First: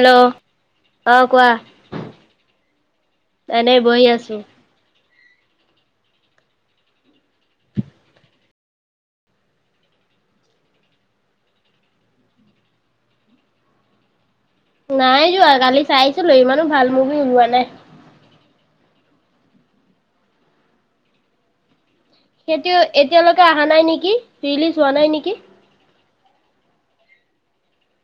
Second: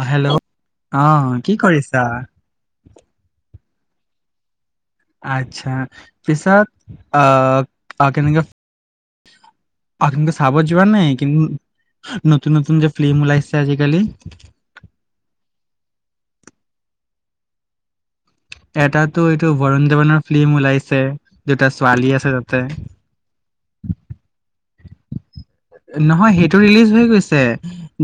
আহ হেল্ল' অ আহ কোৱা কি কৰিছা এনেই বহি আছো আচ্ছা পিছত আহ অ কেনেকে অনেকে চাবত যোৱা নাই কিন্তু নতুন নতু যে ফিল্ম ওলাইছে আজিকালি নাই যোৱা কালি চাইছিলো ইমানো ভাল মুভি ওলোৱা নাই এটাতো এইটো বৰুণ দেৱানৰ ফিল্ম ওলাইছে দুটা ছোৱালী আছে তাতে সেইটো এতিয়ালৈকে অহা নাই নেকি ৰিলিজ হোৱা নাই নেকি নহয় সেইটো ৰিলিজ হৈ গৈছে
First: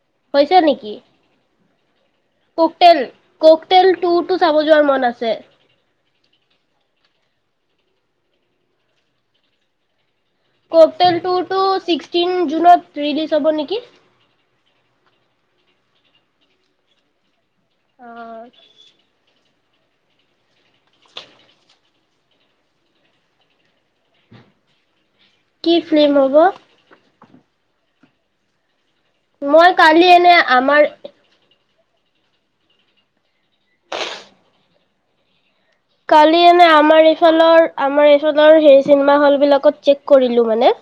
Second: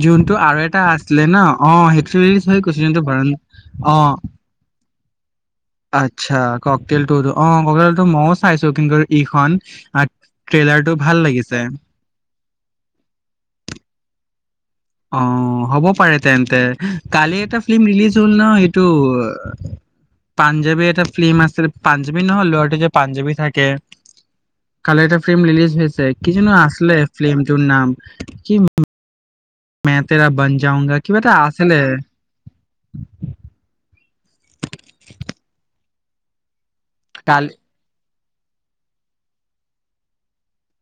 যোনটো আৰু এটা আছিলে ন অ সেইটো ৰিলিজ হৈ কোক গৈছে তেল যোনটো বৰুণ কোক অ তেল ুৰ তটো চাব যোৱাৰ মন আছে ছে আচ্ছা ককটল টো অ ককটল টো মইও চাইছো কিন্তু ইখন ট্ৰেইলাৰটো ভাল ককটল্ টোতো লাগিছে চিস্কটিন জুনত ৰিলিজ হ'ব নেকি অ হ'ব পাৰে তেন্তন্তে কালি এটা ফিল্ম অ ৰিলিজ হ'ল ন সেইটো পাঞ্জাবী এটা ফিল্ম আছিল পাঞ্জাবী নহয় লৰাটো যে পাঞ্জাৱী থাকে কাল এটা ফ্ৰেম কি ৰিলিজ হৈছে ফিল্ম হ'ব কিজ আছিলে ফ্ৰেমটোৰ নাম কি মই কালি এনে আমাৰ ছিলে কালি এনে আমাৰ কালি এইফালৰ আমাৰ সেই চিনেমা হল বিলাকত চে'ক কৰি মানে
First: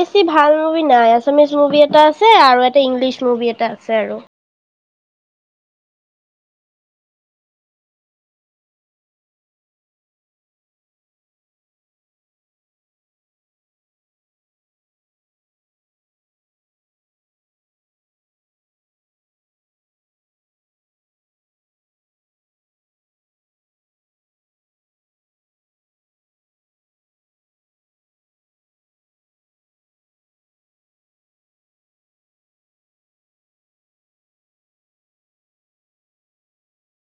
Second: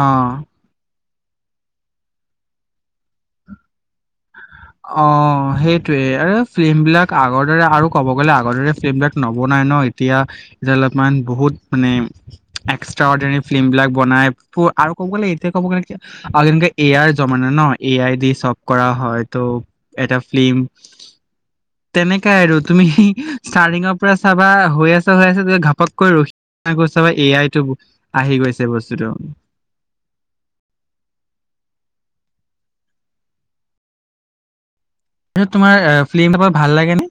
অ ভাল মুভি নাই আছে আছামিছ মুভি এটা আছে আৰু এটা ইংলিছ মুভি এটা আছে আৰু অ সেইটোৱে আৰু ফিল্ম বিলাক আগৰ দৰে আৰু ক'ব গলে আগৰ দৰে ফিল্ম বিলাক নবনাই ন এতিয়া এতিয়া অলপমান বহুত মানে এক্সট্ৰা অৰ্ ফিল্ম বিলাক বনাই আৰু কব গলে এতিয়া কব গলে যেনেে এ আইৰ জমা ন এ আই দি চব কৰা হয় ত এটা ফিল্ম তেনেকাই আৰু তুমি ষ্টাৰ্টিঙৰ পৰা চাবা হৈ আছে হৈ আছে ত ঘাপককৈ ৰখি চাবা এ আইতটো আহি গৈছে বস্তুটো তোমাৰ ফিল্ম এৱাৰ্ড ভাল লাগেনে